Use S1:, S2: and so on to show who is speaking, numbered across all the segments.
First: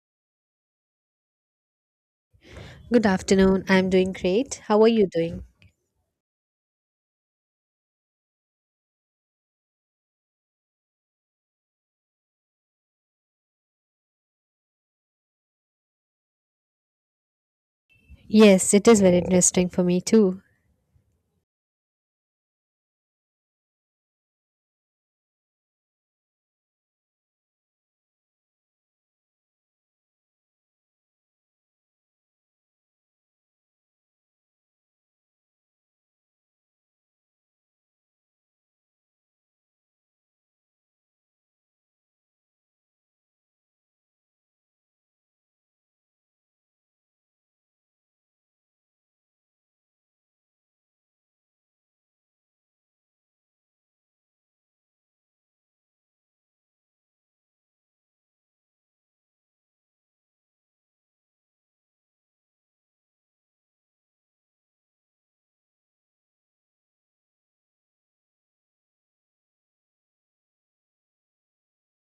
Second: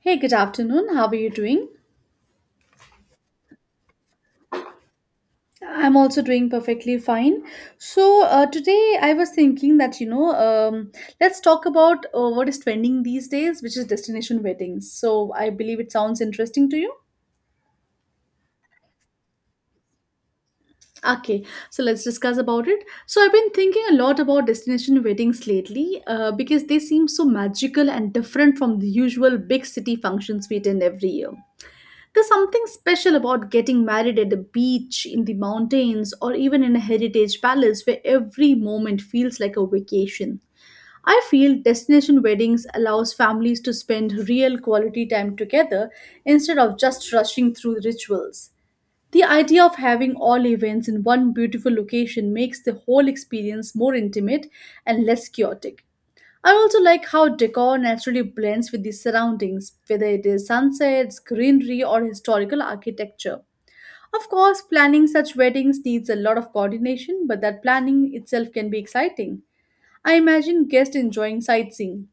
S1: Hey, good afternoon. How are you doing?
S2: Good afternoon. I'm doing great. How are you doing?
S1: I'm also doing perfectly fine. Today I was thinking that let's talk about what is trending these days, which is destination weddings. So, I believe it sounds interesting to you.
S2: Yes, it is very interesting for me too.
S1: Okay, so let's discuss about it. So, I've been thinking a lot about destination weddings lately because they seem so magical and different from the usual big city functions we attend every year. There's something special about getting married at a beach, in the mountains, or even in a heritage palace where every moment feels like a vacation. I feel destination weddings allows families to spend real quality time together instead of just rushing through rituals. The idea of having all events in one beautiful location makes the whole experience more intimate and less chaotic. I also like how decor naturally blends with the surroundings, whether it is sunsets, greenery, or historical architecture. Of course, planning such weddings needs a lot of coordination, but that planning itself can be exciting. I imagine guests enjoying sightseeing,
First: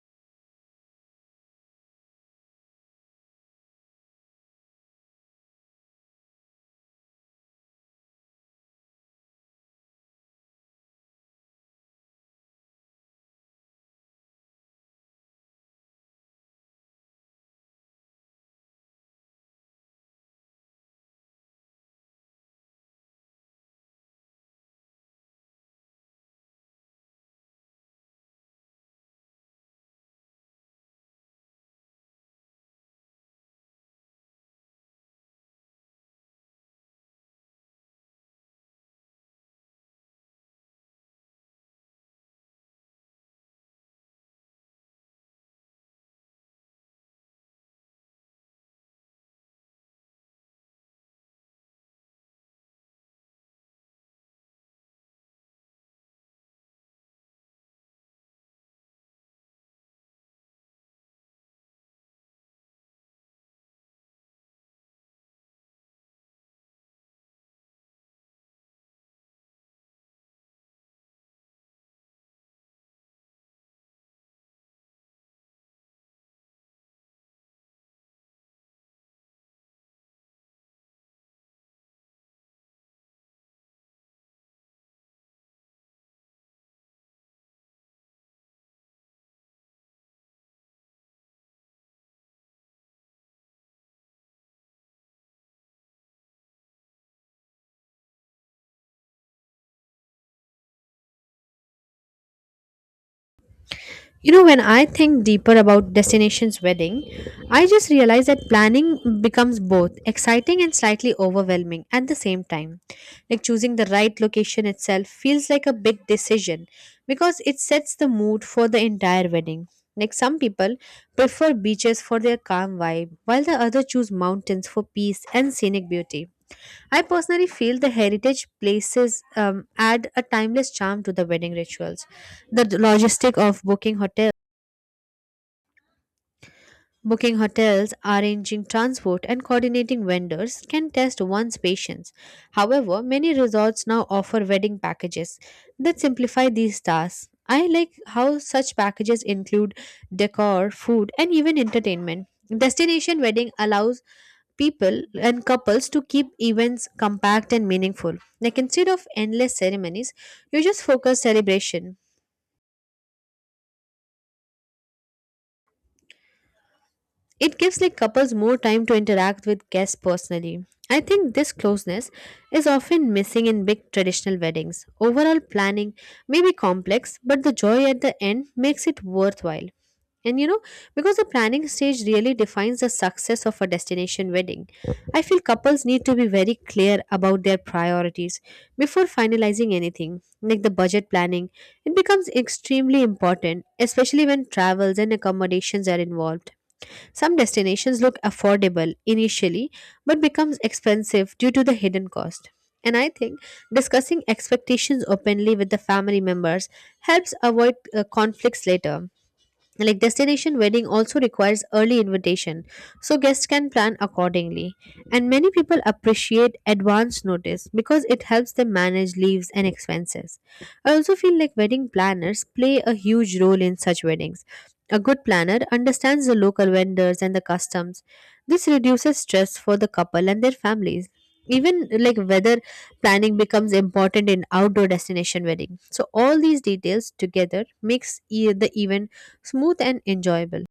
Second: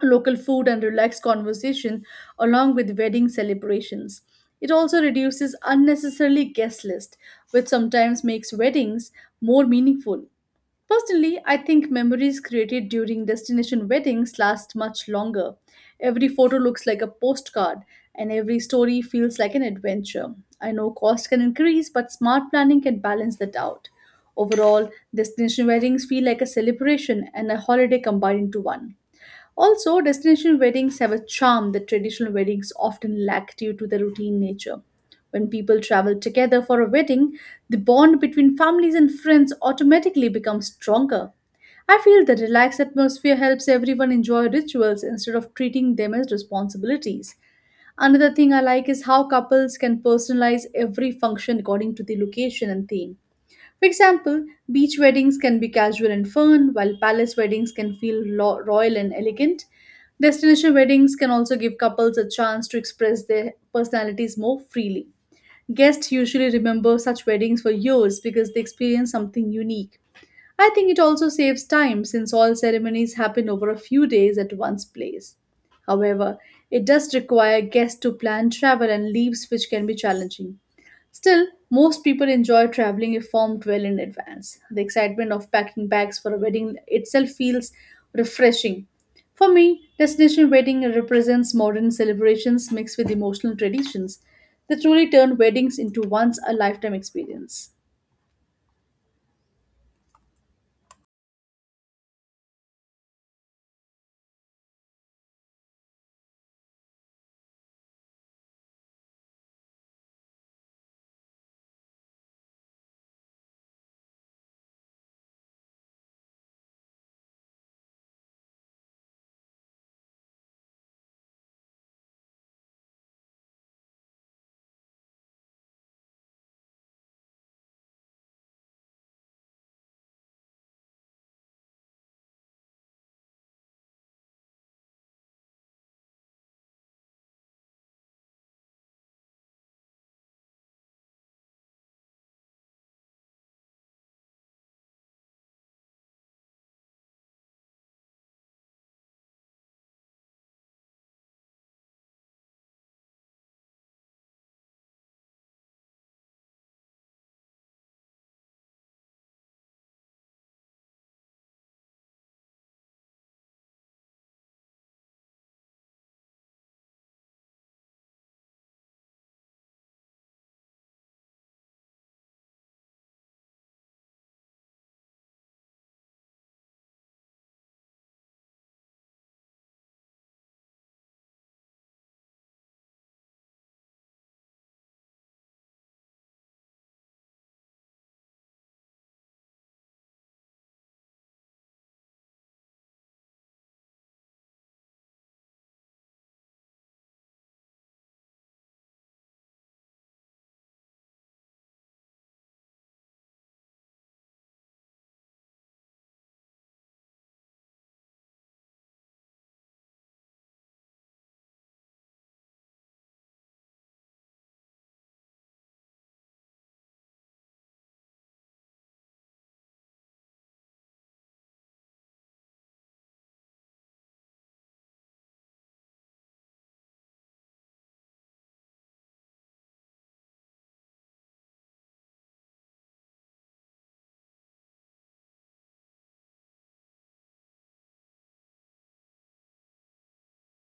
S1: local food, and relaxed conversation along with wedding celebrations. It also reduces unnecessarily guest list, which sometimes makes weddings more meaningful. Personally, I think memories created during destination weddings last much longer. Every photo looks like a postcard, and every story feels like an adventure. I know cost can increase, but smart planning can balance that out. Overall, destination weddings feel like a celebration and a holiday combined into one. Also, destination weddings have a charm that traditional weddings often lack due to their routine nature. When people travel together for a wedding, the bond between families and friends automatically becomes stronger. I feel the relaxed atmosphere helps everyone enjoy rituals instead of treating them as responsibilities. Another thing I like is how couples can personalize every function according to the location and theme. For example, beach weddings can be casual and fun, while palace weddings can feel royal and elegant. Destination weddings can also give couples a chance to express their personalities more freely. Guests usually remember such weddings for years because they experience something unique. I think it also saves time since all ceremonies happen over a few days at one's place. However, it does require guests to plan travel and leaves, which can be challenging. Still, most people enjoy traveling if formed well in advance. The excitement of packing bags for a wedding itself feels refreshing. For me, destination wedding represents modern celebrations mixed with emotional traditions that truly turn weddings into once a lifetime experience.
S2: You know, when I think deeper about Destination's wedding, I just realize that planning becomes both exciting and slightly overwhelming at the same time. Like choosing the right location itself feels like a big decision because it sets the mood for the entire wedding. Like some people prefer beaches for their calm vibe, while the other choose mountains for peace and scenic beauty. I personally feel the heritage places add a timeless charm to the wedding rituals. The d- logistic of booking hotel, Booking hotels, arranging transport, and coordinating vendors can test one's patience. However, many resorts now offer wedding packages that simplify these tasks. I like how such packages include decor, food, and even entertainment. Destination wedding allows people and couples to keep events compact and meaningful. Like instead of endless ceremonies, you just focus celebration. It gives like couples more time to interact with guests personally. I think this closeness is often missing in big traditional weddings. Overall planning may be complex, but the joy at the end makes it worthwhile. And you know, because the planning stage really defines the success of a destination wedding, I feel couples need to be very clear about their priorities before finalizing anything, like the budget planning. It becomes extremely important, especially when travels and accommodations are involved. Some destinations look affordable initially but becomes expensive due to the hidden cost. And I think discussing expectations openly with the family members helps avoid conflicts later. Like destination wedding also requires early invitation, so guests can plan accordingly. And many people appreciate advance notice because it helps them manage leaves and expenses. I also feel like wedding planners play a huge role in such weddings. A good planner understands the local vendors and the customs. This reduces stress for the couple and their families. Even like weather planning becomes important in outdoor destination wedding. So all these details together makes the event smooth and enjoyable.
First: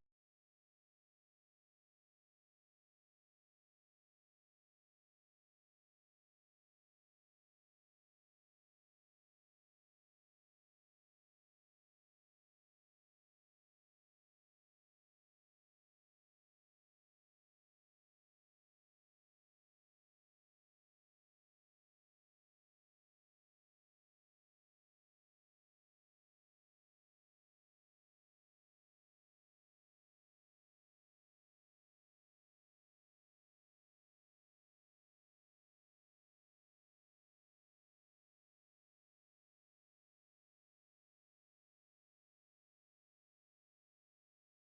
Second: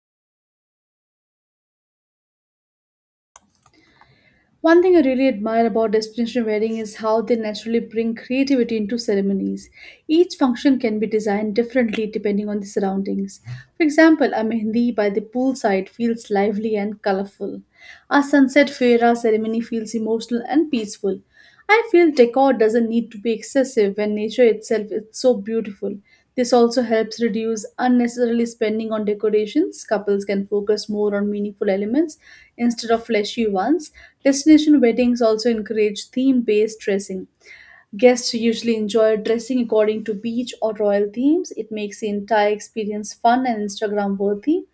S1: One thing I really admire about destination wedding is how they naturally bring creativity into ceremonies. Each function can be designed differently depending on the surroundings. For example, a mehndi by the poolside feels lively and colorful. A sunset fera ceremony feels emotional and peaceful. I feel decor doesn't need to be excessive when nature itself is so beautiful. This also helps reduce unnecessarily spending on decorations. Couples can focus more on meaningful elements instead of flashy ones. Destination weddings also encourage theme based dressing. Guests usually enjoy dressing according to beach or royal themes. It makes the entire experience fun and Instagram worthy.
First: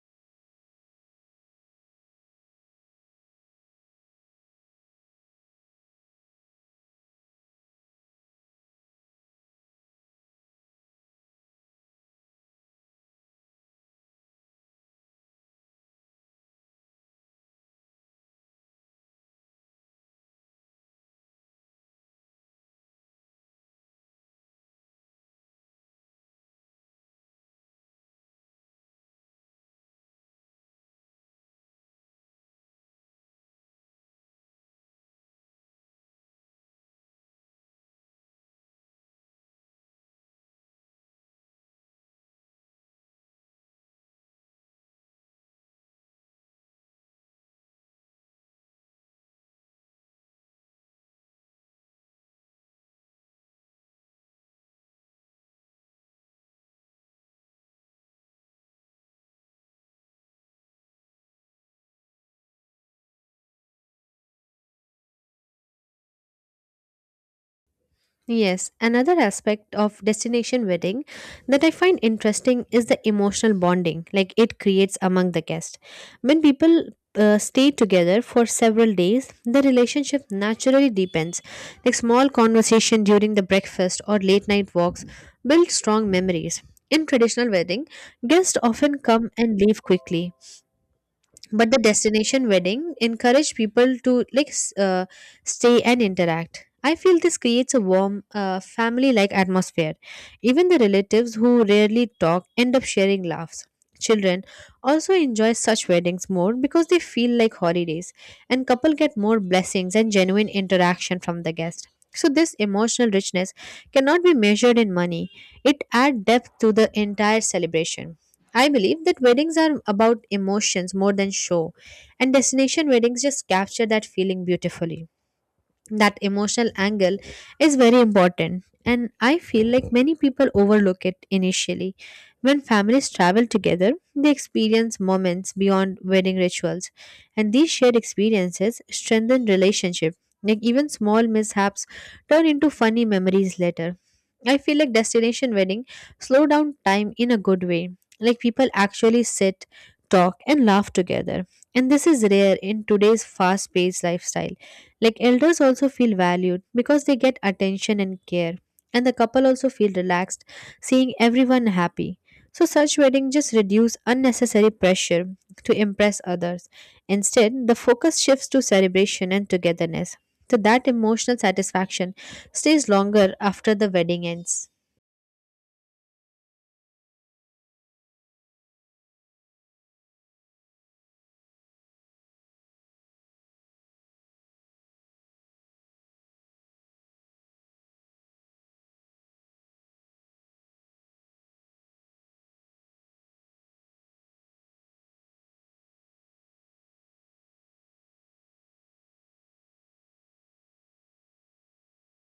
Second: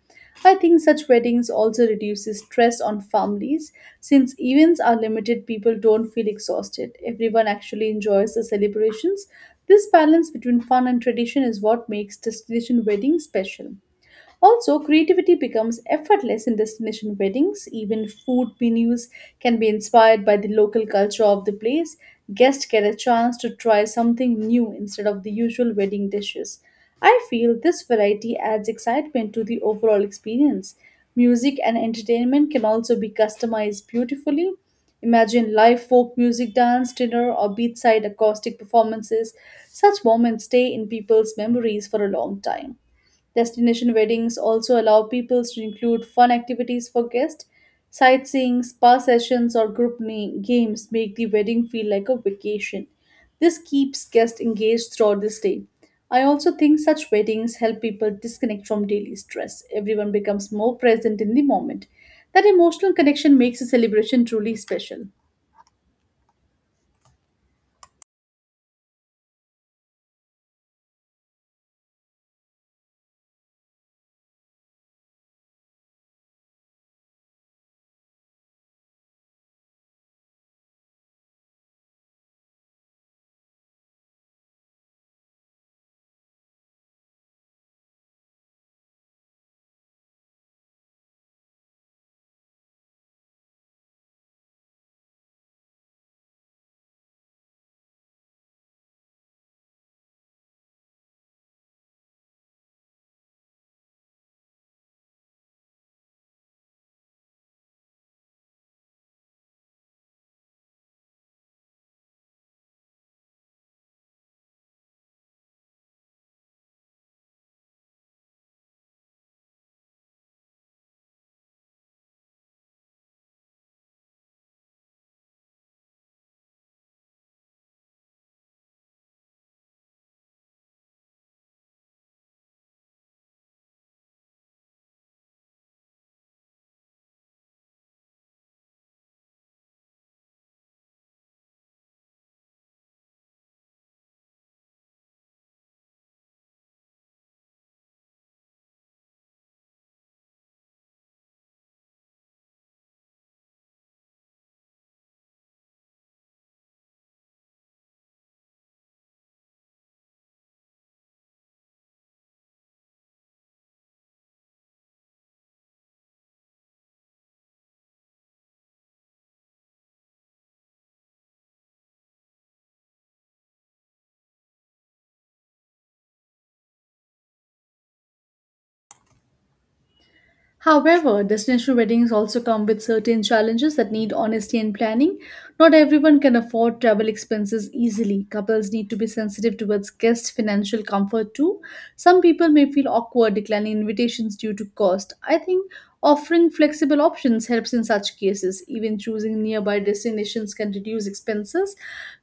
S1: I think such weddings also reduces stress on families since events are limited people don't feel exhausted. Everyone actually enjoys the celebrations. This balance between fun and tradition is what makes destination weddings special. Also, creativity becomes effortless in destination weddings. Even food menus can be inspired by the local culture of the place. Guests get a chance to try something new instead of the usual wedding dishes. I feel this variety adds excitement to the overall experience. Music and entertainment can also be customized beautifully. Imagine live folk music, dance, dinner, or beachside acoustic performances. Such moments stay in people's memories for a long time. Destination weddings also allow people to include fun activities for guests. Sightseeing, spa sessions, or group games make the wedding feel like a vacation. This keeps guests engaged throughout the stay. I also think such weddings help people disconnect from daily stress. Everyone becomes more present in the moment. That emotional connection makes the celebration truly special.
S2: Yes, another aspect of destination wedding that I find interesting is the emotional bonding like it creates among the guests. When people stay together for several days, the relationship naturally deepens. Like small conversation during the breakfast or late night walks build strong memories. In traditional wedding, guests often come and leave quickly, but the destination wedding encouraged people to stay and interact. I feel this creates a warm family like atmosphere. Even the relatives who rarely talk end up sharing laughs. Children also enjoy such weddings more because they feel like holidays, and couple get more blessings and genuine interaction from the guest. So this emotional richness cannot be measured in money. It adds depth to the entire celebration. I believe that weddings are about emotions more than show, and destination weddings just capture that feeling beautifully. That emotional angle is very important, and I feel like many people overlook it initially. When families travel together, they experience moments beyond wedding rituals, and these shared experiences strengthen relationship. Like even small mishaps turn into funny memories later. I feel like destination wedding slow down time in a good way. Like people actually sit, talk and laugh together, and this is rare in today's fast paced lifestyle. Like elders also feel valued because they get attention and care, and the couple also feel relaxed seeing everyone happy. So such weddings just reduce unnecessary pressure to impress others. Instead, the focus shifts to celebration and togetherness. So that emotional satisfaction stays longer after the wedding ends.
S1: However, destination weddings also come with certain challenges that need honesty and planning. Not everyone can afford travel expenses easily. Couples need to be sensitive towards guest financial comfort too. Some people may feel awkward declining invitations due to cost. I think offering flexible options helps in such cases. Even choosing nearby destinations can reduce expenses.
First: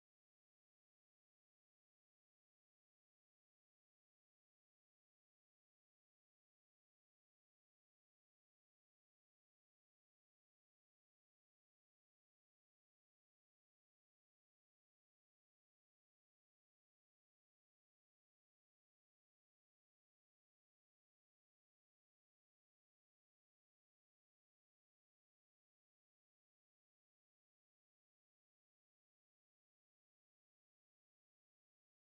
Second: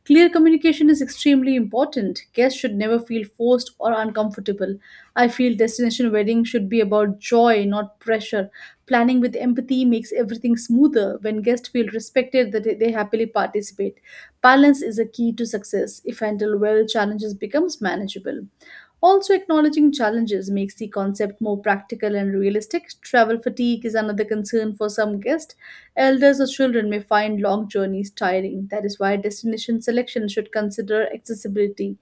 S1: Clear communication is extremely important. Guests should never feel forced or uncomfortable. I feel destination wedding should be about joy, not pressure. Planning with empathy makes everything smoother. When guests feel respected, that they happily participate. Balance is a key to success. If handled well, challenges becomes manageable. Also, acknowledging challenges makes the concept more practical and realistic. Travel fatigue is another concern for some guests. Elders or children may find long journeys tiring. That is why destination selection should consider accessibility.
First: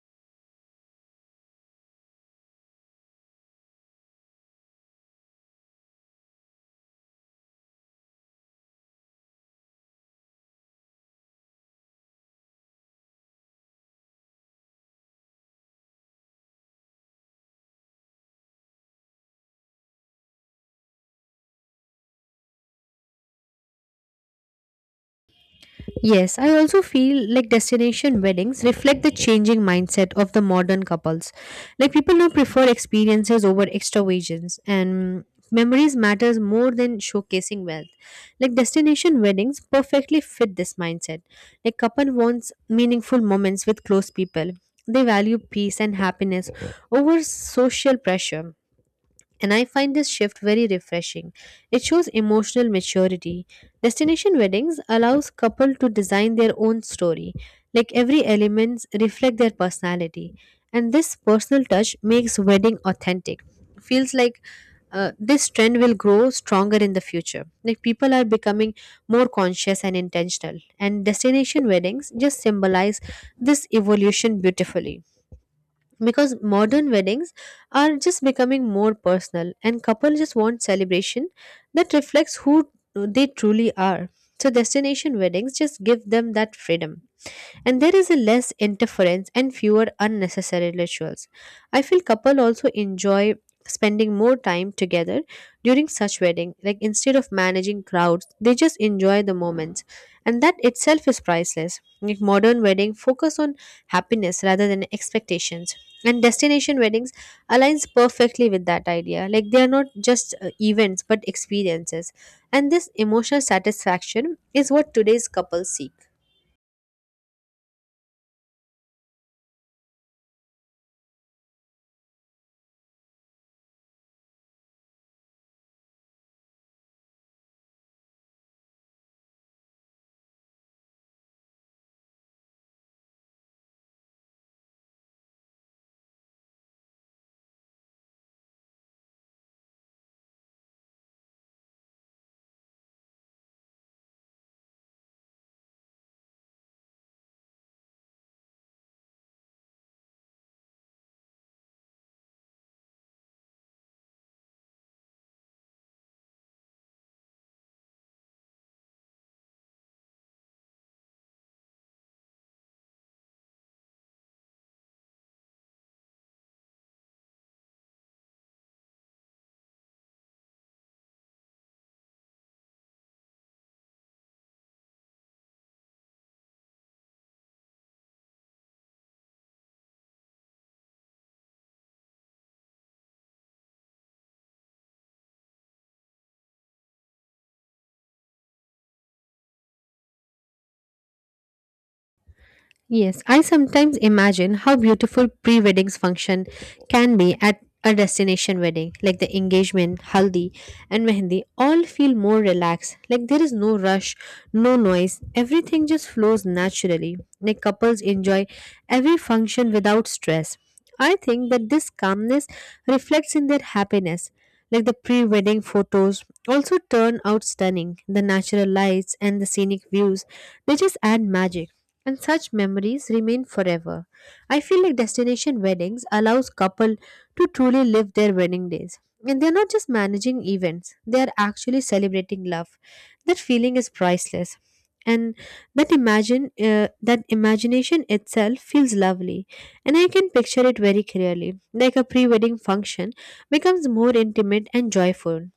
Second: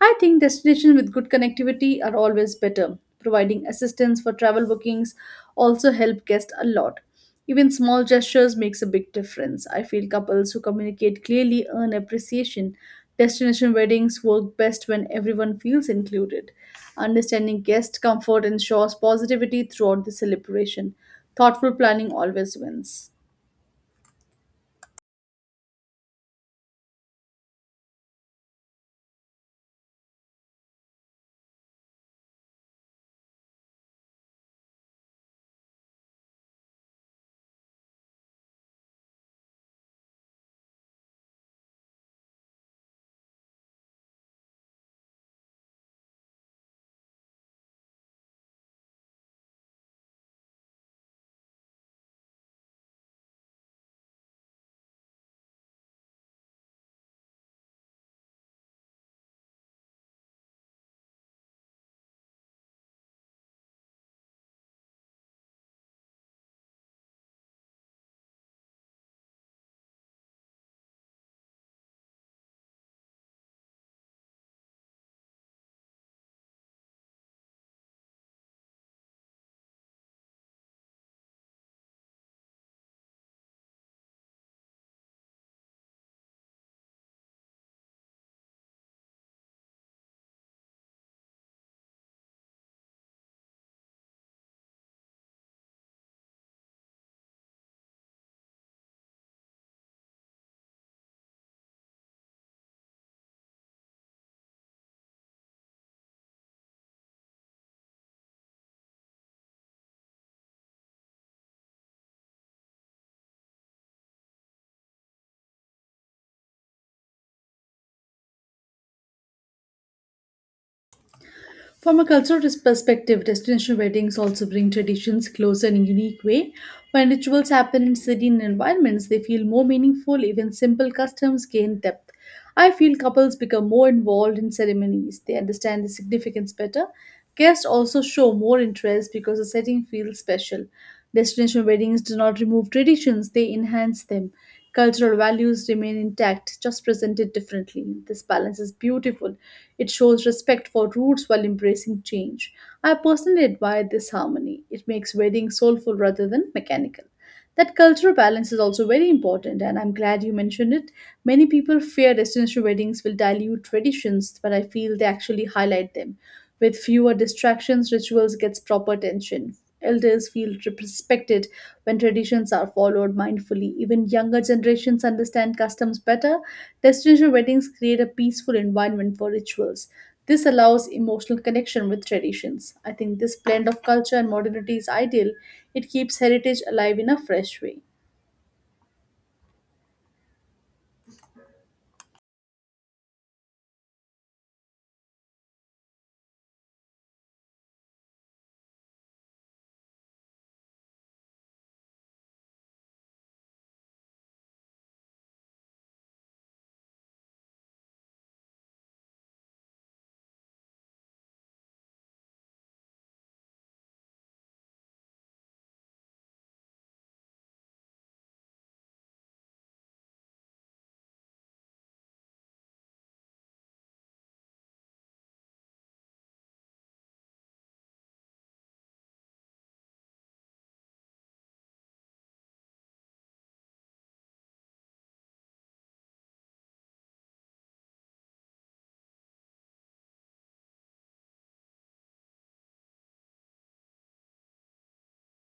S1: I think destinations with good connectivity are always better providing assistance for travel bookings also help guests a lot, even small gestures makes a big difference. I feel couples who communicate clearly earn appreciation. Destination weddings work best when everyone feels included. Understanding guest comfort ensures positivity throughout the celebration. Thoughtful planning always wins.
S2: Yes, I also feel like destination weddings reflect the changing mindset of the modern couples. Like people now prefer experiences over extravagance, and memories matters more than showcasing wealth. Like destination weddings perfectly fit this mindset. Like couple wants meaningful moments with close people. They value peace and happiness over social pressure, and I find this shift very refreshing. It shows emotional maturity. Destination weddings allows couple to design their own story, like every elements reflect their personality. And this personal touch makes wedding authentic. Feels like this trend will grow stronger in the future. Like people are becoming more conscious and intentional, and destination weddings just symbolize this evolution beautifully, because modern weddings are just becoming more personal and couples just want celebration that reflects who they truly are. So destination weddings just give them that freedom, and there is a less interference and fewer unnecessary rituals. I feel couple also enjoy spending more time together during such wedding. Like instead of managing crowds, they just enjoy the moments, and that itself is priceless. Like modern wedding focus on happiness rather than expectations, and destination weddings aligns perfectly with that idea. Like they are not just events but experiences, and this emotional satisfaction is what today's couples seek.
S1: From a cultural perspective, destination weddings also bring traditions closer in a unique way. When rituals happen in serene environments, they feel more meaningful, even simple customs gain depth. I feel couples become more involved in ceremonies, they understand the significance better. Guests also show more interest because the setting feels special. Destination weddings do not remove traditions, they enhance them. Cultural values remain intact, just presented differently. This balance is beautiful. It shows respect for roots while embracing change. I personally admire this harmony. It makes weddings soulful rather than mechanical. That cultural balance is also very important, and I'm glad you mentioned it. Many people fear destination weddings will dilute traditions, but I feel they actually highlight them. With fewer distractions, rituals gets proper attention. Elders feel respected when traditions are followed mindfully. Even younger generations understand customs better. Destination weddings create a peaceful environment for rituals. This allows emotional connection with traditions. I think this blend of culture and modernity is ideal. It keeps heritage alive in a fresh way.
S2: Yes, I sometimes imagine how beautiful pre weddings function can be at a destination wedding. Like the engagement, haldi, and mehendi all feel more relaxed. Like there is no rush, no noise, everything just flows naturally. Like couples enjoy every function without stress. I think that this calmness reflects in their happiness. Like the pre wedding photos also turn out stunning. The natural lights and the scenic views, they just add magic, and such memories remain forever. I feel like destination weddings allows couple to truly live their wedding days. And they're not just managing events, they are actually celebrating love. That feeling is priceless. And that imagination itself feels lovely, and I can picture it very clearly. Like a pre-wedding function becomes more intimate and joyful.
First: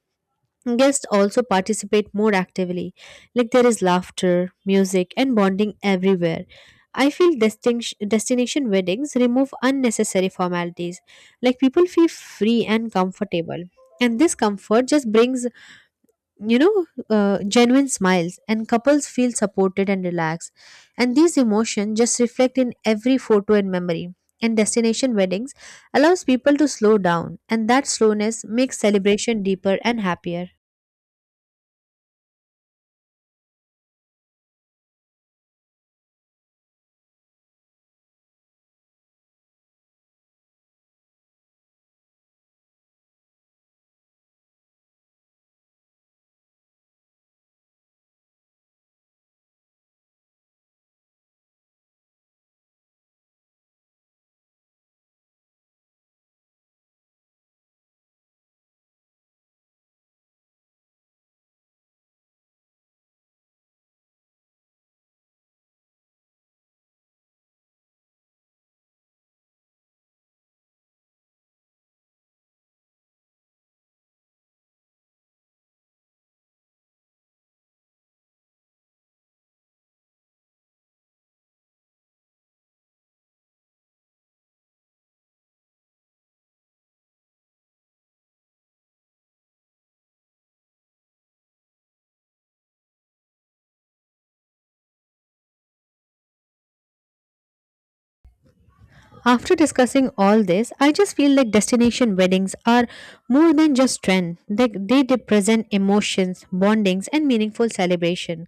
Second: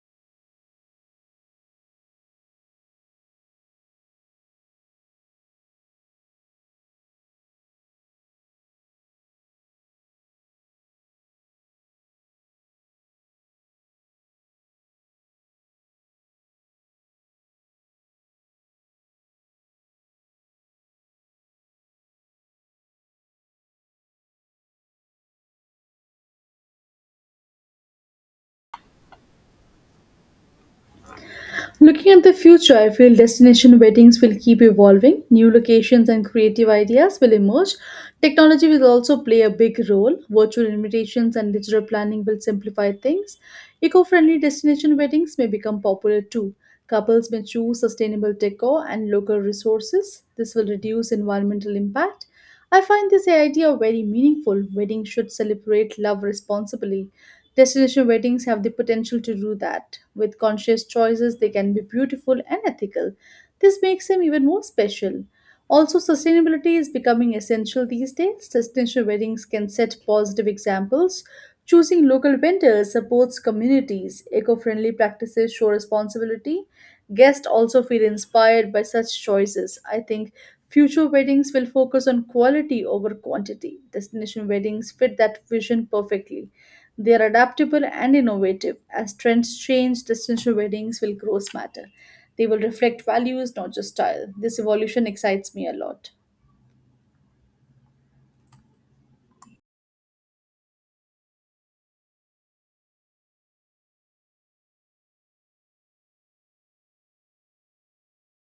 S2: Guests also participate more actively, like there is laughter, music, and bonding everywhere. I feel destination weddings remove unnecessary formalities, like people feel free and comfortable. And this comfort just brings, genuine smiles, and couples feel supported and relaxed. And these emotions just reflect in every photo and memory. And destination weddings allows people to slow down, and that slowness makes celebration deeper and happier.
S1: Looking at the future, I feel destination weddings will keep evolving. New locations and creative ideas will emerge. Technology will also play a big role. Virtual invitations and digital planning will simplify things. Eco friendly destination weddings may become popular too. Couples may choose sustainable decor and local resources. This will reduce environmental impact. I find this idea very meaningful. Weddings should celebrate love responsibly. Destination weddings have the potential to do that. With conscious choices, they can be beautiful and ethical. This makes them even more special. Also, sustainability is becoming essential these days. Sustainable weddings can set positive examples. Choosing local vendors supports communities. Eco friendly practices show responsibility. Guests also feel inspired by such choices. I think future weddings will focus on quality over quantity. Destination weddings fit that vision perfectly. They are adaptable and innovative. As trends change, destination weddings will grow smarter. They will reflect values, not just style. This evolution excites me a lot.
S2: After discussing all this, I just feel like destination weddings are more than just trend. They represent emotions, bondings, and meaningful celebration.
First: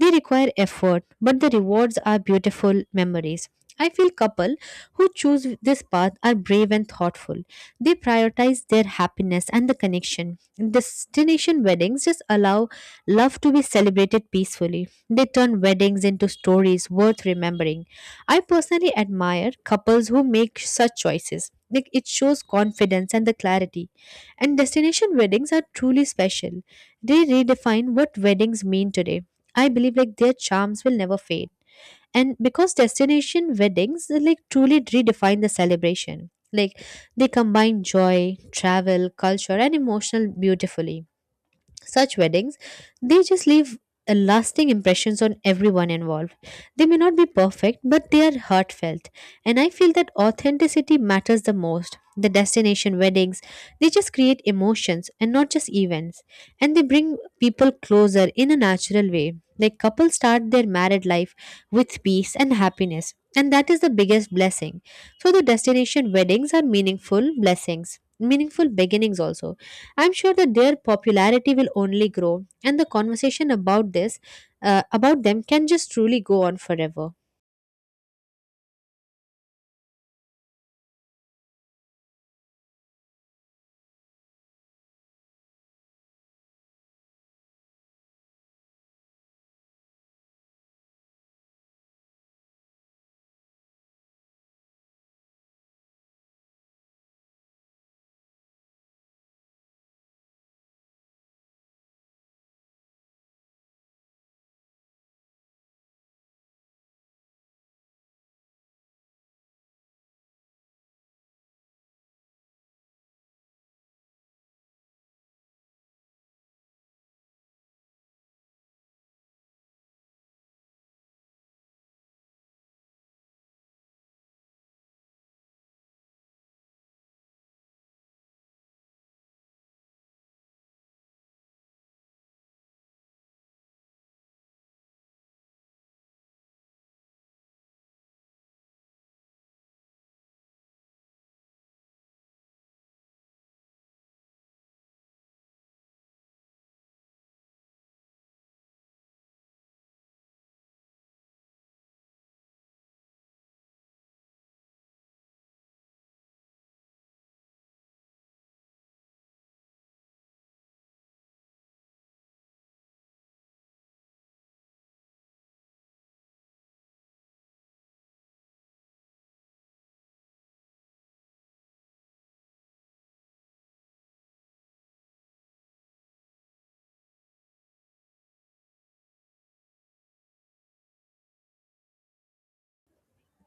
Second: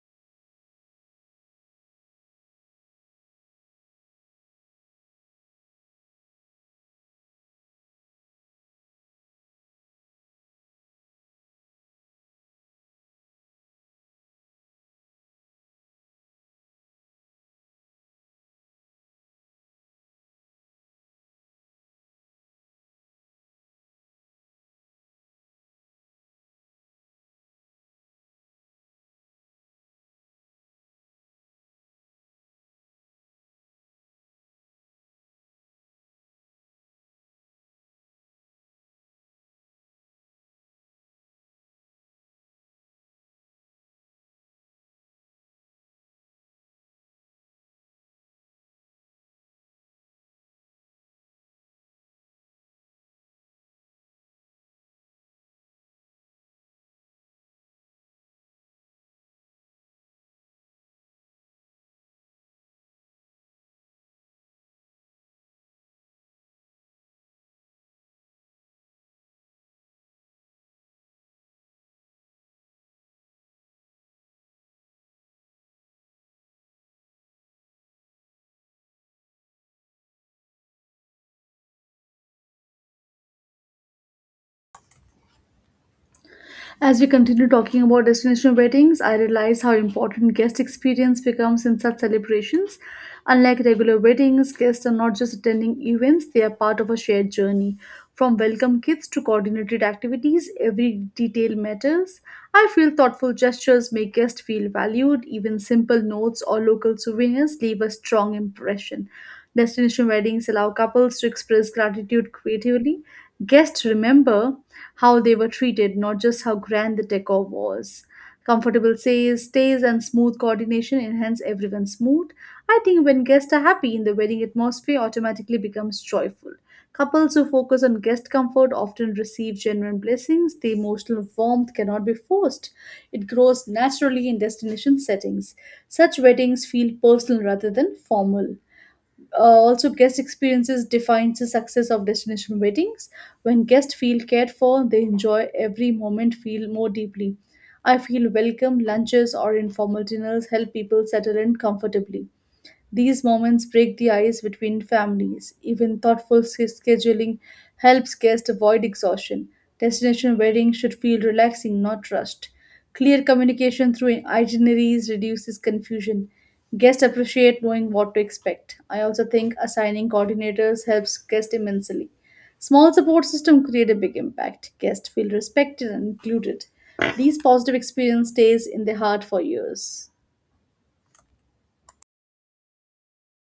S2: They require effort, but the rewards are beautiful memories. I feel couple who choose this path are brave and thoughtful. They prioritize their happiness and the connection. Destination weddings just allow love to be celebrated peacefully. They turn weddings into stories worth remembering. I personally admire couples who make such choices. Like it shows confidence and the clarity. And destination weddings are truly special. They redefine what weddings mean today. I believe like their charms will never fade. And because destination weddings they, like truly redefine the celebration. Like they combine joy, travel, culture and emotional beautifully. Such weddings, they just leave a lasting impressions on everyone involved. They may not be perfect, but they are heartfelt. And I feel that authenticity matters the most. The destination weddings, they just create emotions and not just events. And they bring people closer in a natural way. Like couples start their married life with peace and happiness. And that is the biggest blessing. So the destination weddings are meaningful blessings, meaningful beginnings also. I'm sure that their popularity will only grow, and the conversation about this, about them, can just truly go on forever.
S1: As we continue talking about destination weddings, I realize how important guest experience becomes in such celebrations. Unlike regular weddings, guests are not just attending events, they are part of a shared journey. From welcome kits to coordinated activities, every detail matters. I feel thoughtful gestures make guests feel valued, even simple notes or local souvenirs leave a strong impression. Destination weddings allow couples to express gratitude creatively. Guests remember how they were treated, not just how grand the decor was. Comfortable stays and smooth coordination enhance everyone's mood. I think when guests are happy, the wedding atmosphere automatically becomes joyful. Couples who focus on guest comfort often receive genuine blessings. The emotional warmth cannot be forced. It grows naturally in destination settings. Such weddings feel personal rather than formal. Also, guest experiences defines the success of destination weddings. When guests feel cared for, they enjoy every moment feel more deeply. I feel welcome lunches or informal dinners help people settle in comfortably. These moments break the ice between families. Even thoughtful scheduling helps guests avoid exhaustion. Destination weddings should feel relaxing, not rushed. Clear communication through itineraries reduces confusion. Guests appreciate knowing what to expect. I also think assigning coordinators helps guests immensely. Small support system create a big impact. Guests feel respected and included. These positive experience stays in their heart for years.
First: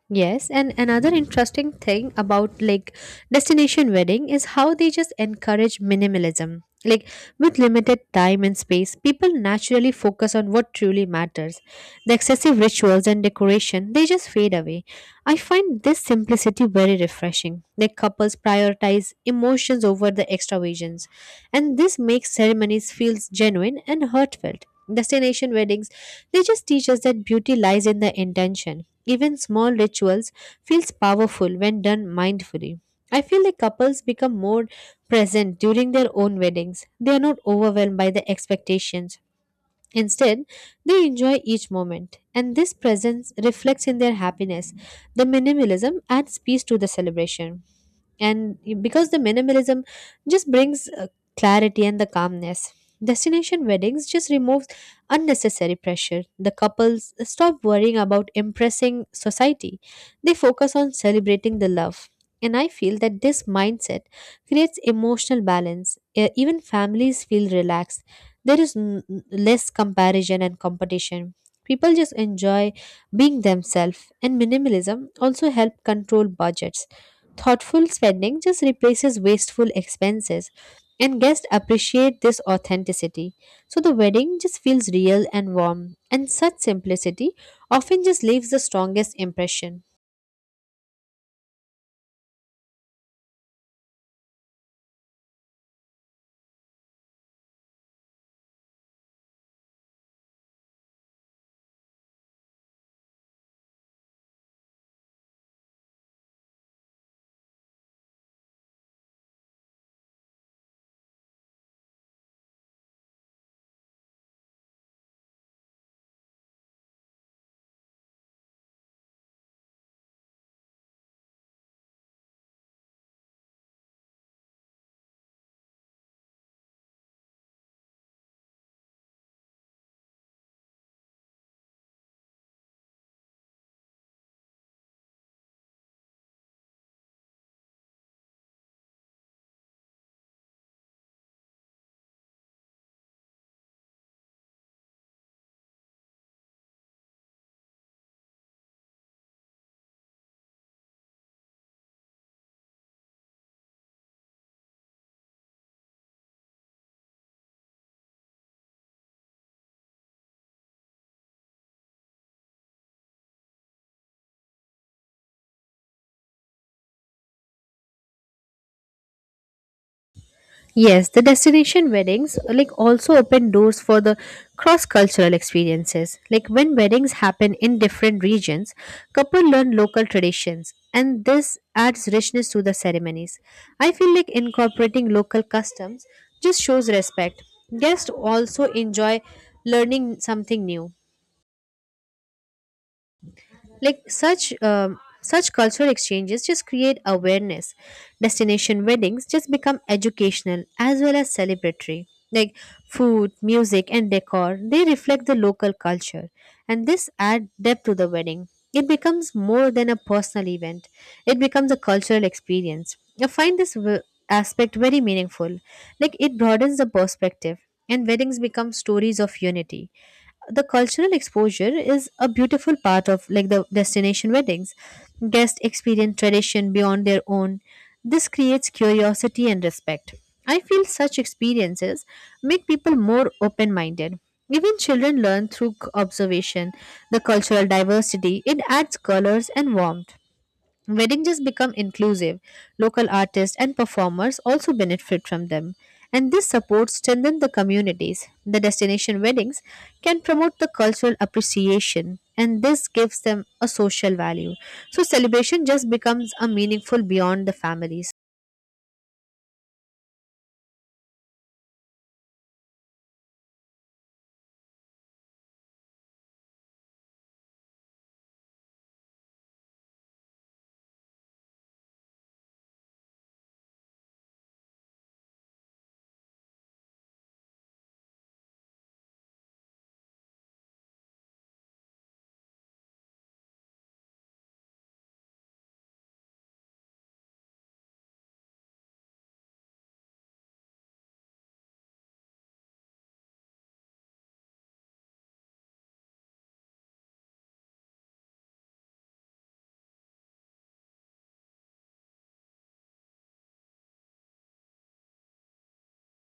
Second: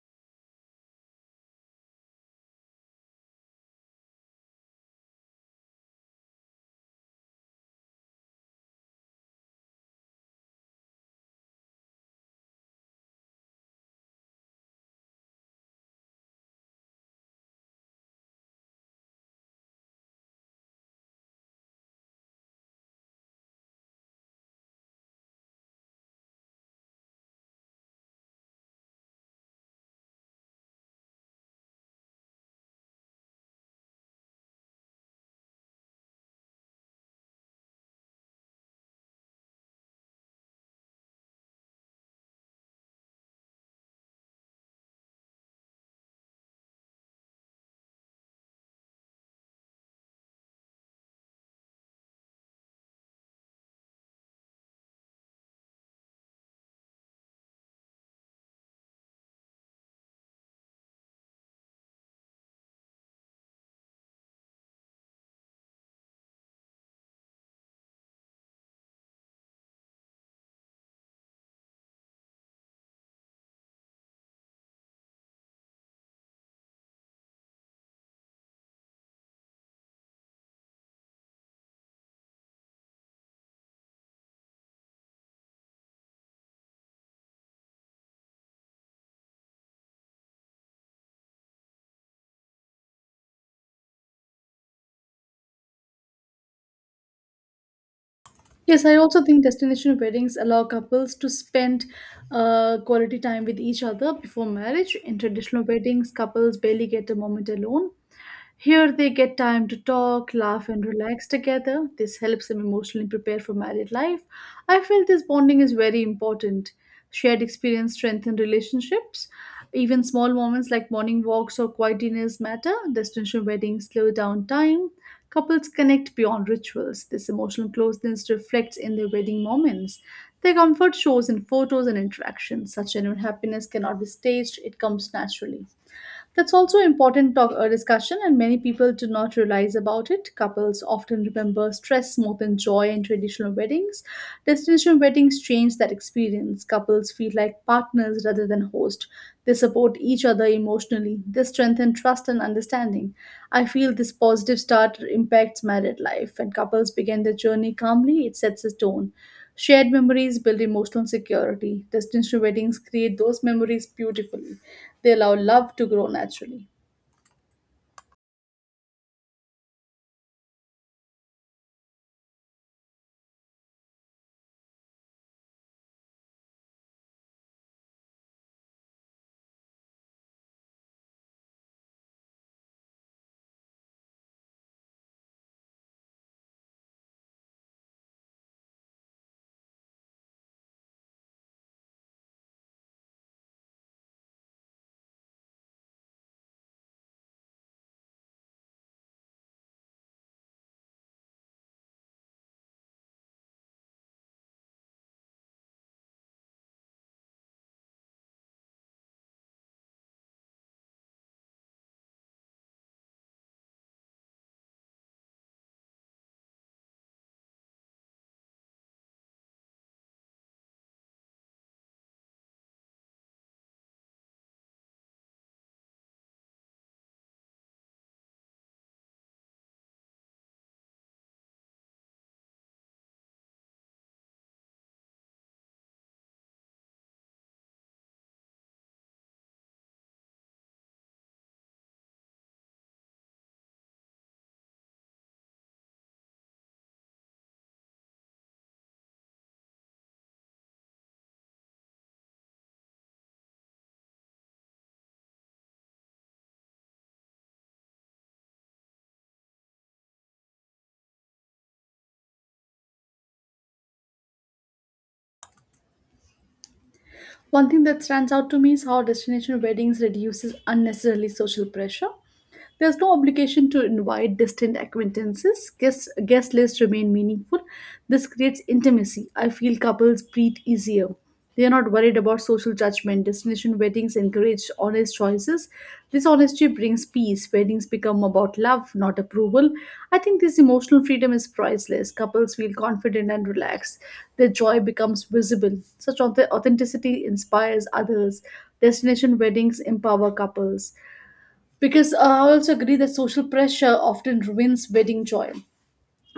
S2: Yes, and another interesting thing about like destination wedding is how they just encourage minimalism. Like with limited time and space, people naturally focus on what truly matters. The excessive rituals and decoration, they just fade away. I find this simplicity very refreshing. Like couples prioritize emotions over the extravagance, and this makes ceremonies feels genuine and heartfelt. Destination weddings, they just teach us that beauty lies in the intention. Even small rituals feels powerful when done mindfully. I feel like couples become more present during their own weddings. They are not overwhelmed by the expectations. Instead, they enjoy each moment, and this presence reflects in their happiness. The minimalism adds peace to the celebration. And because the minimalism just brings clarity and the calmness, destination weddings just removes unnecessary pressure. The couples stop worrying about impressing society. They focus on celebrating the love, and I feel that this mindset creates emotional balance. Even families feel relaxed. There is less comparison and competition. People just enjoy being themselves, and minimalism also help control budgets. Thoughtful spending just replaces wasteful expenses, and guests appreciate this authenticity. So the wedding just feels real and warm, and such simplicity often just leaves the strongest impression.
S1: Yes, I also think destination weddings allow couples to spend quality time with each other before marriage. In traditional weddings, couples barely get a moment alone. Here, they get time to talk, laugh, and relax together. This helps them emotionally prepare for married life. I feel this bonding is very important. Shared experience strengthen relationships. Even small moments like morning walks or quiet dinners matter. Destination weddings slow down time. Couples connect beyond rituals. This emotional closeness reflects in their wedding moments. Their comfort shows in photos and interactions. Such genuine happiness cannot be staged, it comes naturally. That's also important talk, discussion, and many people do not realize about it. Couples often remember stress more than joy in traditional weddings. Destination weddings change that experience. Couples feel like partners rather than host. They support each other emotionally. They strengthen trust and understanding. I feel this positive start impacts married life. When couples begin their journey calmly, it sets a tone. Shared memories build emotional security. Destination weddings create those memories beautifully. They allow love to grow naturally.
S2: Yes, the destination weddings like also open doors for the cross-cultural experiences. Like when weddings happen in different regions, couple learn local traditions and this adds richness to the ceremonies. I feel like incorporating local customs just shows respect. Guests also enjoy learning something new. Like such cultural exchanges just create awareness. Destination weddings just become educational as well as celebratory. Like food, music and decor, they reflect the local culture, and this add depth to the wedding. It becomes more than a personal event, it becomes a cultural experience. I find this aspect very meaningful. Like it broadens the perspective, and weddings become stories of unity. The cultural exposure is a beautiful part of like the destination weddings. Guests experience tradition beyond their own. This creates curiosity and respect. I feel such experiences make people more open minded. Even children learn through observation. The cultural diversity, it adds colors and warmth. Wedding just become inclusive. Local artists and performers also benefit from them. And this support strengthens the communities. The destination weddings can promote the cultural appreciation, and this gives them a social value. So celebration just becomes a meaningful beyond the families.
S1: One thing that stands out to me is how destination weddings reduces unnecessarily social pressure. There's no obligation to invite distant acquaintances. Guest lists remain meaningful. This creates intimacy. I feel couples breathe easier. They are not worried about social judgment. Destination weddings encourage honest choices. This honesty brings peace. Weddings become about love, not approval. I think this emotional freedom is priceless. Couples feel confident and relaxed. Their joy becomes visible. Such authenticity inspires others. Destination weddings empower couples. Because I also agree that social pressure often ruins wedding joy.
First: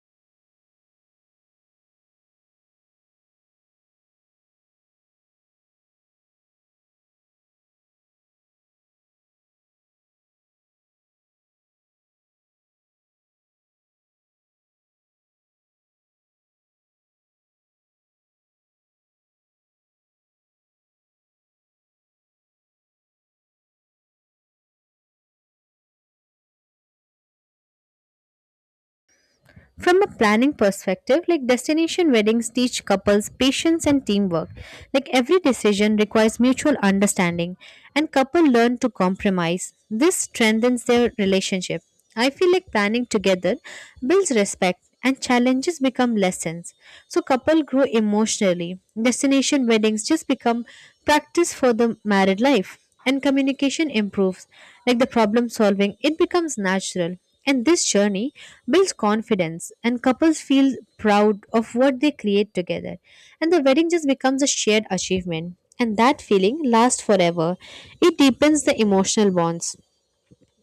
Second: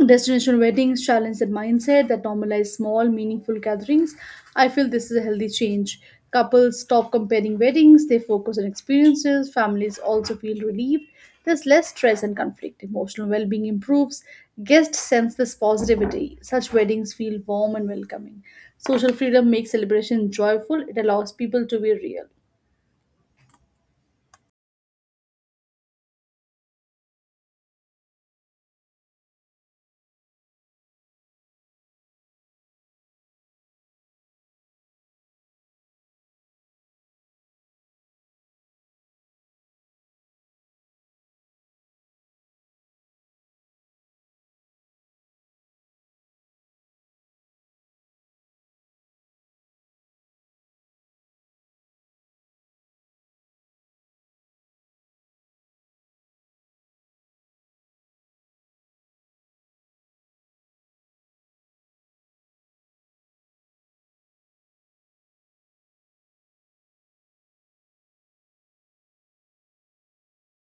S1: Destination weddings challenge that mindset that normalize small, meaningful gatherings. I feel this is a healthy change. Couples stop comparing weddings, they focus on experiences. Families also feel relieved. There's less stress and conflict. Emotional well being improves. Guests sense this positivity. Such weddings feel warm and welcoming. Social freedom makes celebration joyful, it allows people to be real.
S2: From a planning perspective, like destination weddings teach couples patience and teamwork. Like every decision requires mutual understanding, and couple learn to compromise. This strengthens their relationship. I feel like planning together builds respect, and challenges become lessons. So couple grow emotionally. Destination weddings just become practice for the married life, and communication improves. Like the problem solving, it becomes natural. And this journey builds confidence, and couples feel proud of what they create together. And the wedding just becomes a shared achievement, and that feeling lasts forever. It deepens the emotional bonds.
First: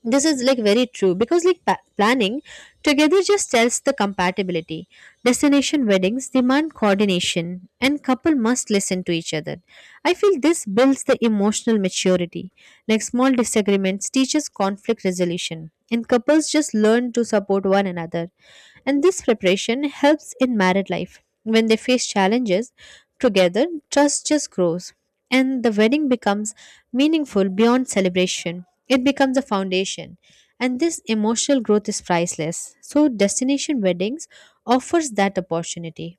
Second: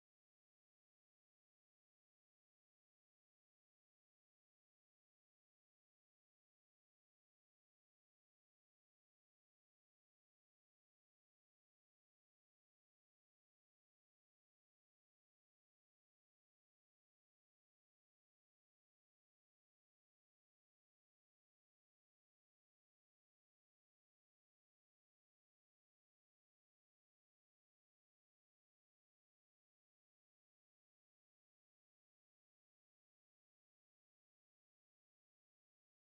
S2: This is like very true, because like planning together just tells the compatibility. Destination weddings demand coordination, and couple must listen to each other. I feel this builds the emotional maturity. Like small disagreements teaches conflict resolution, and couples just learn to support one another. And this preparation helps in married life. When they face challenges together, trust just grows. And the wedding becomes meaningful beyond celebration. It becomes a foundation. And this emotional growth is priceless. So, destination weddings offers that opportunity.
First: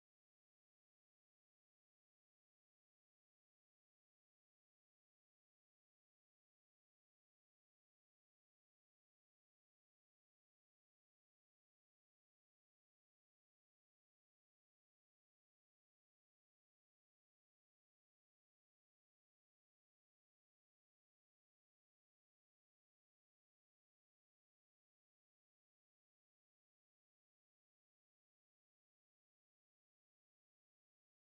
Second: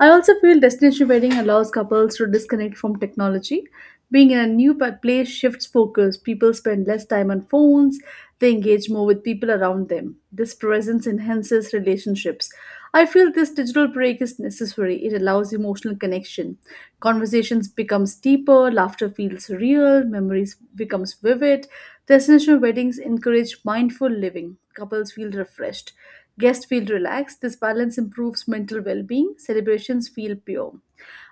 S1: I also feel destination wedding allows couples to disconnect from technology. Being in a new pa- place shifts focus. People spend less time on phones, they engage more with people around them. This presence enhances relationships. I feel this digital break is necessary. It allows emotional connection. Conversations become deeper, laughter feels real, memories becomes vivid. Destination weddings encourage mindful living. Couples feel refreshed. Guests feel relaxed. This balance improves mental well-being. Celebrations feel pure.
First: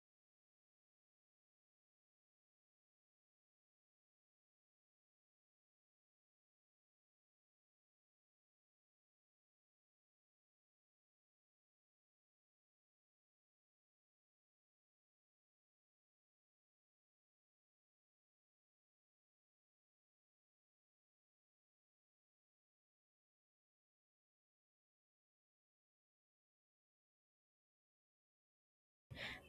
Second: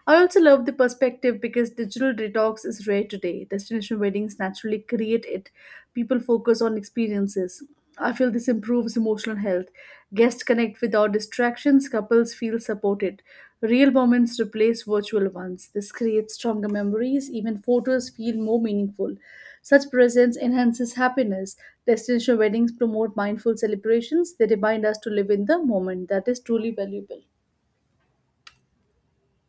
S1: I also love the perspective because digital detox is rare today. Destination weddings naturally create it. People focus on experiences. I feel this improves emotional health. Guests connect without distractions, couples feel supported. Real moments replace virtual ones. This creates stronger memories, even photos feel more meaningful. Such presence enhances happiness. Destination weddings promote mindful celebrations, they remind us to live in the moment. That is truly valuable.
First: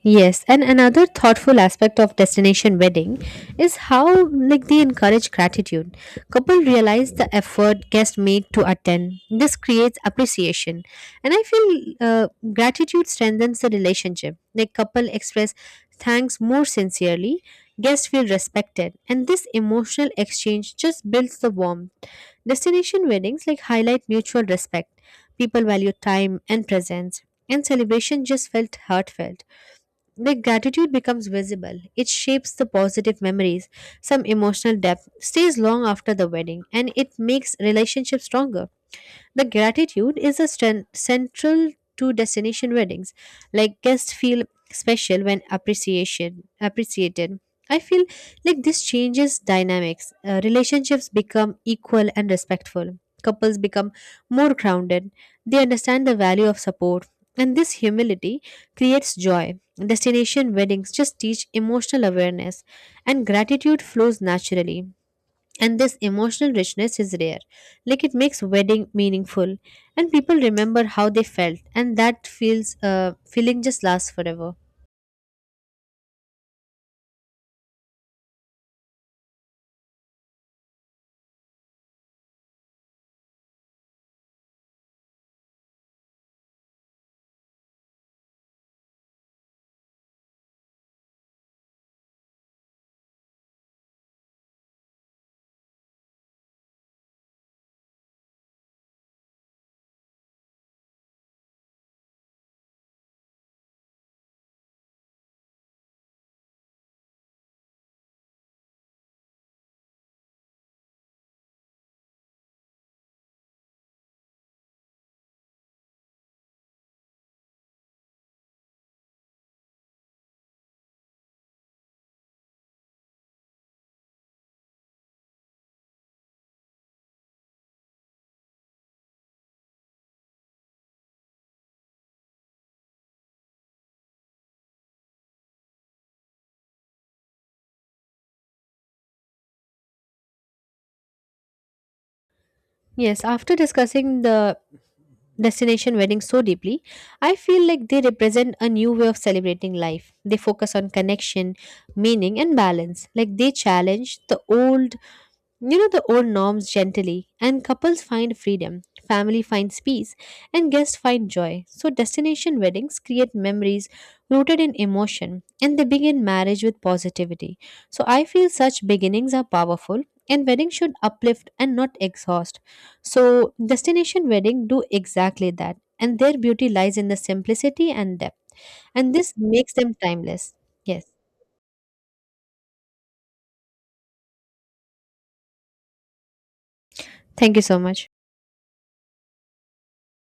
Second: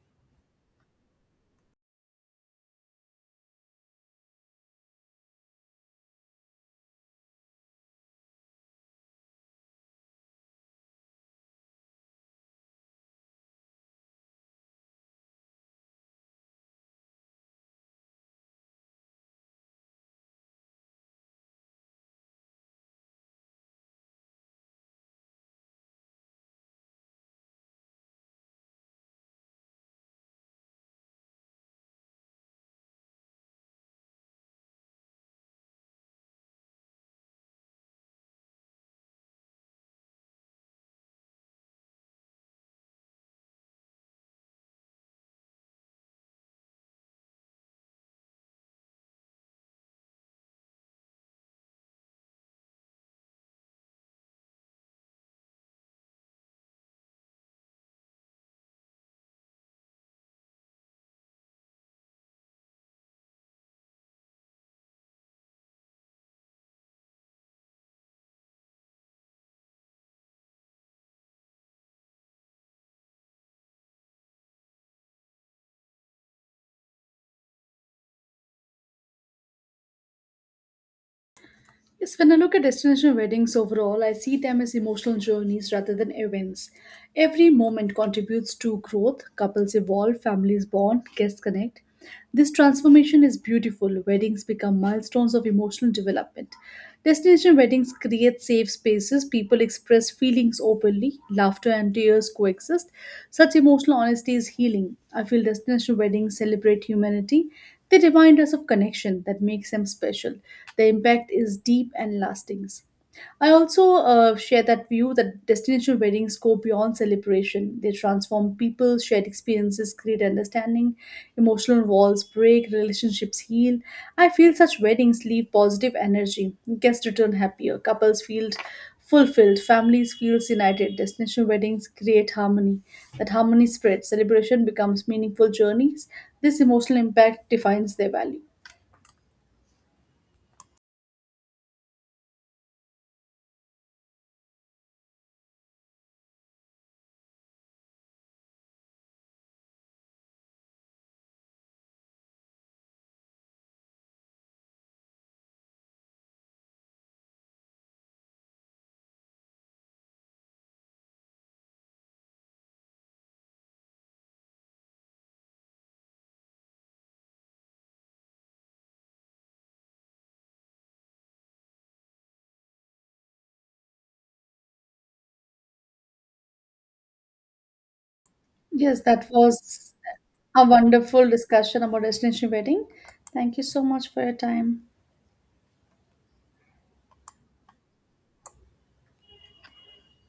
S2: Yes, and another thoughtful aspect of destination wedding is how like they encourage gratitude. Couple realize the effort guest made to attend. This creates appreciation, and I feel gratitude strengthens the relationship. Like couple express thanks more sincerely, guests feel respected, and this emotional exchange just builds the warmth. Destination weddings like highlight mutual respect. People value time and presence, and celebration just felt heartfelt. The gratitude becomes visible. It shapes the positive memories. Some emotional depth stays long after the wedding, and it makes relationships stronger. The gratitude is a strength central to destination weddings. Like guests feel special when appreciation appreciated. I feel like this changes dynamics. Relationships become equal and respectful. Couples become more grounded. They understand the value of support. And this humility creates joy. Destination weddings just teach emotional awareness, and gratitude flows naturally, and this emotional richness is rare. Like it makes wedding meaningful, and people remember how they felt, and that feels feeling just lasts forever.
S1: Yes, when I look at destination weddings overall, I see them as emotional journeys rather than events. Every moment contributes to growth, couples evolve, families bond, guests connect. This transformation is beautiful. Weddings become milestones of emotional development. Destination weddings create safe spaces, people express feelings openly, laughter and tears coexist. Such emotional honesty is healing. I feel destination weddings celebrate humanity, they remind us of connection that makes them special. The impact is deep and lasting. I also share that view that destination weddings go beyond celebration. They transform people, shared experiences create understanding, emotional walls break, relationships heal. I feel such weddings leave positive energy. Guests return happier, couples feel fulfilled, families feel united. Destination weddings create harmony. That harmony spreads, celebration becomes meaningful journeys. This emotional impact defines their value.
S2: Yes, after discussing the destination wedding so deeply, I feel like they represent a new way of celebrating life. They focus on connection, meaning and balance. Like they challenge the old, you know, the old norms gently, and couples find freedom, family finds peace, and guests find joy. So, destination weddings create memories rooted in emotion, and they begin marriage with positivity. So, I feel such beginnings are powerful, and weddings should uplift and not exhaust. So, destination wedding do exactly that, and their beauty lies in the simplicity and depth,
S1: Yes,
S2: and
S1: that
S2: this makes
S1: was
S2: them timeless.
S1: a
S2: Yes,
S1: wonderful discussion about destination wedding. Thank you so much for your time.
S2: thank you so much.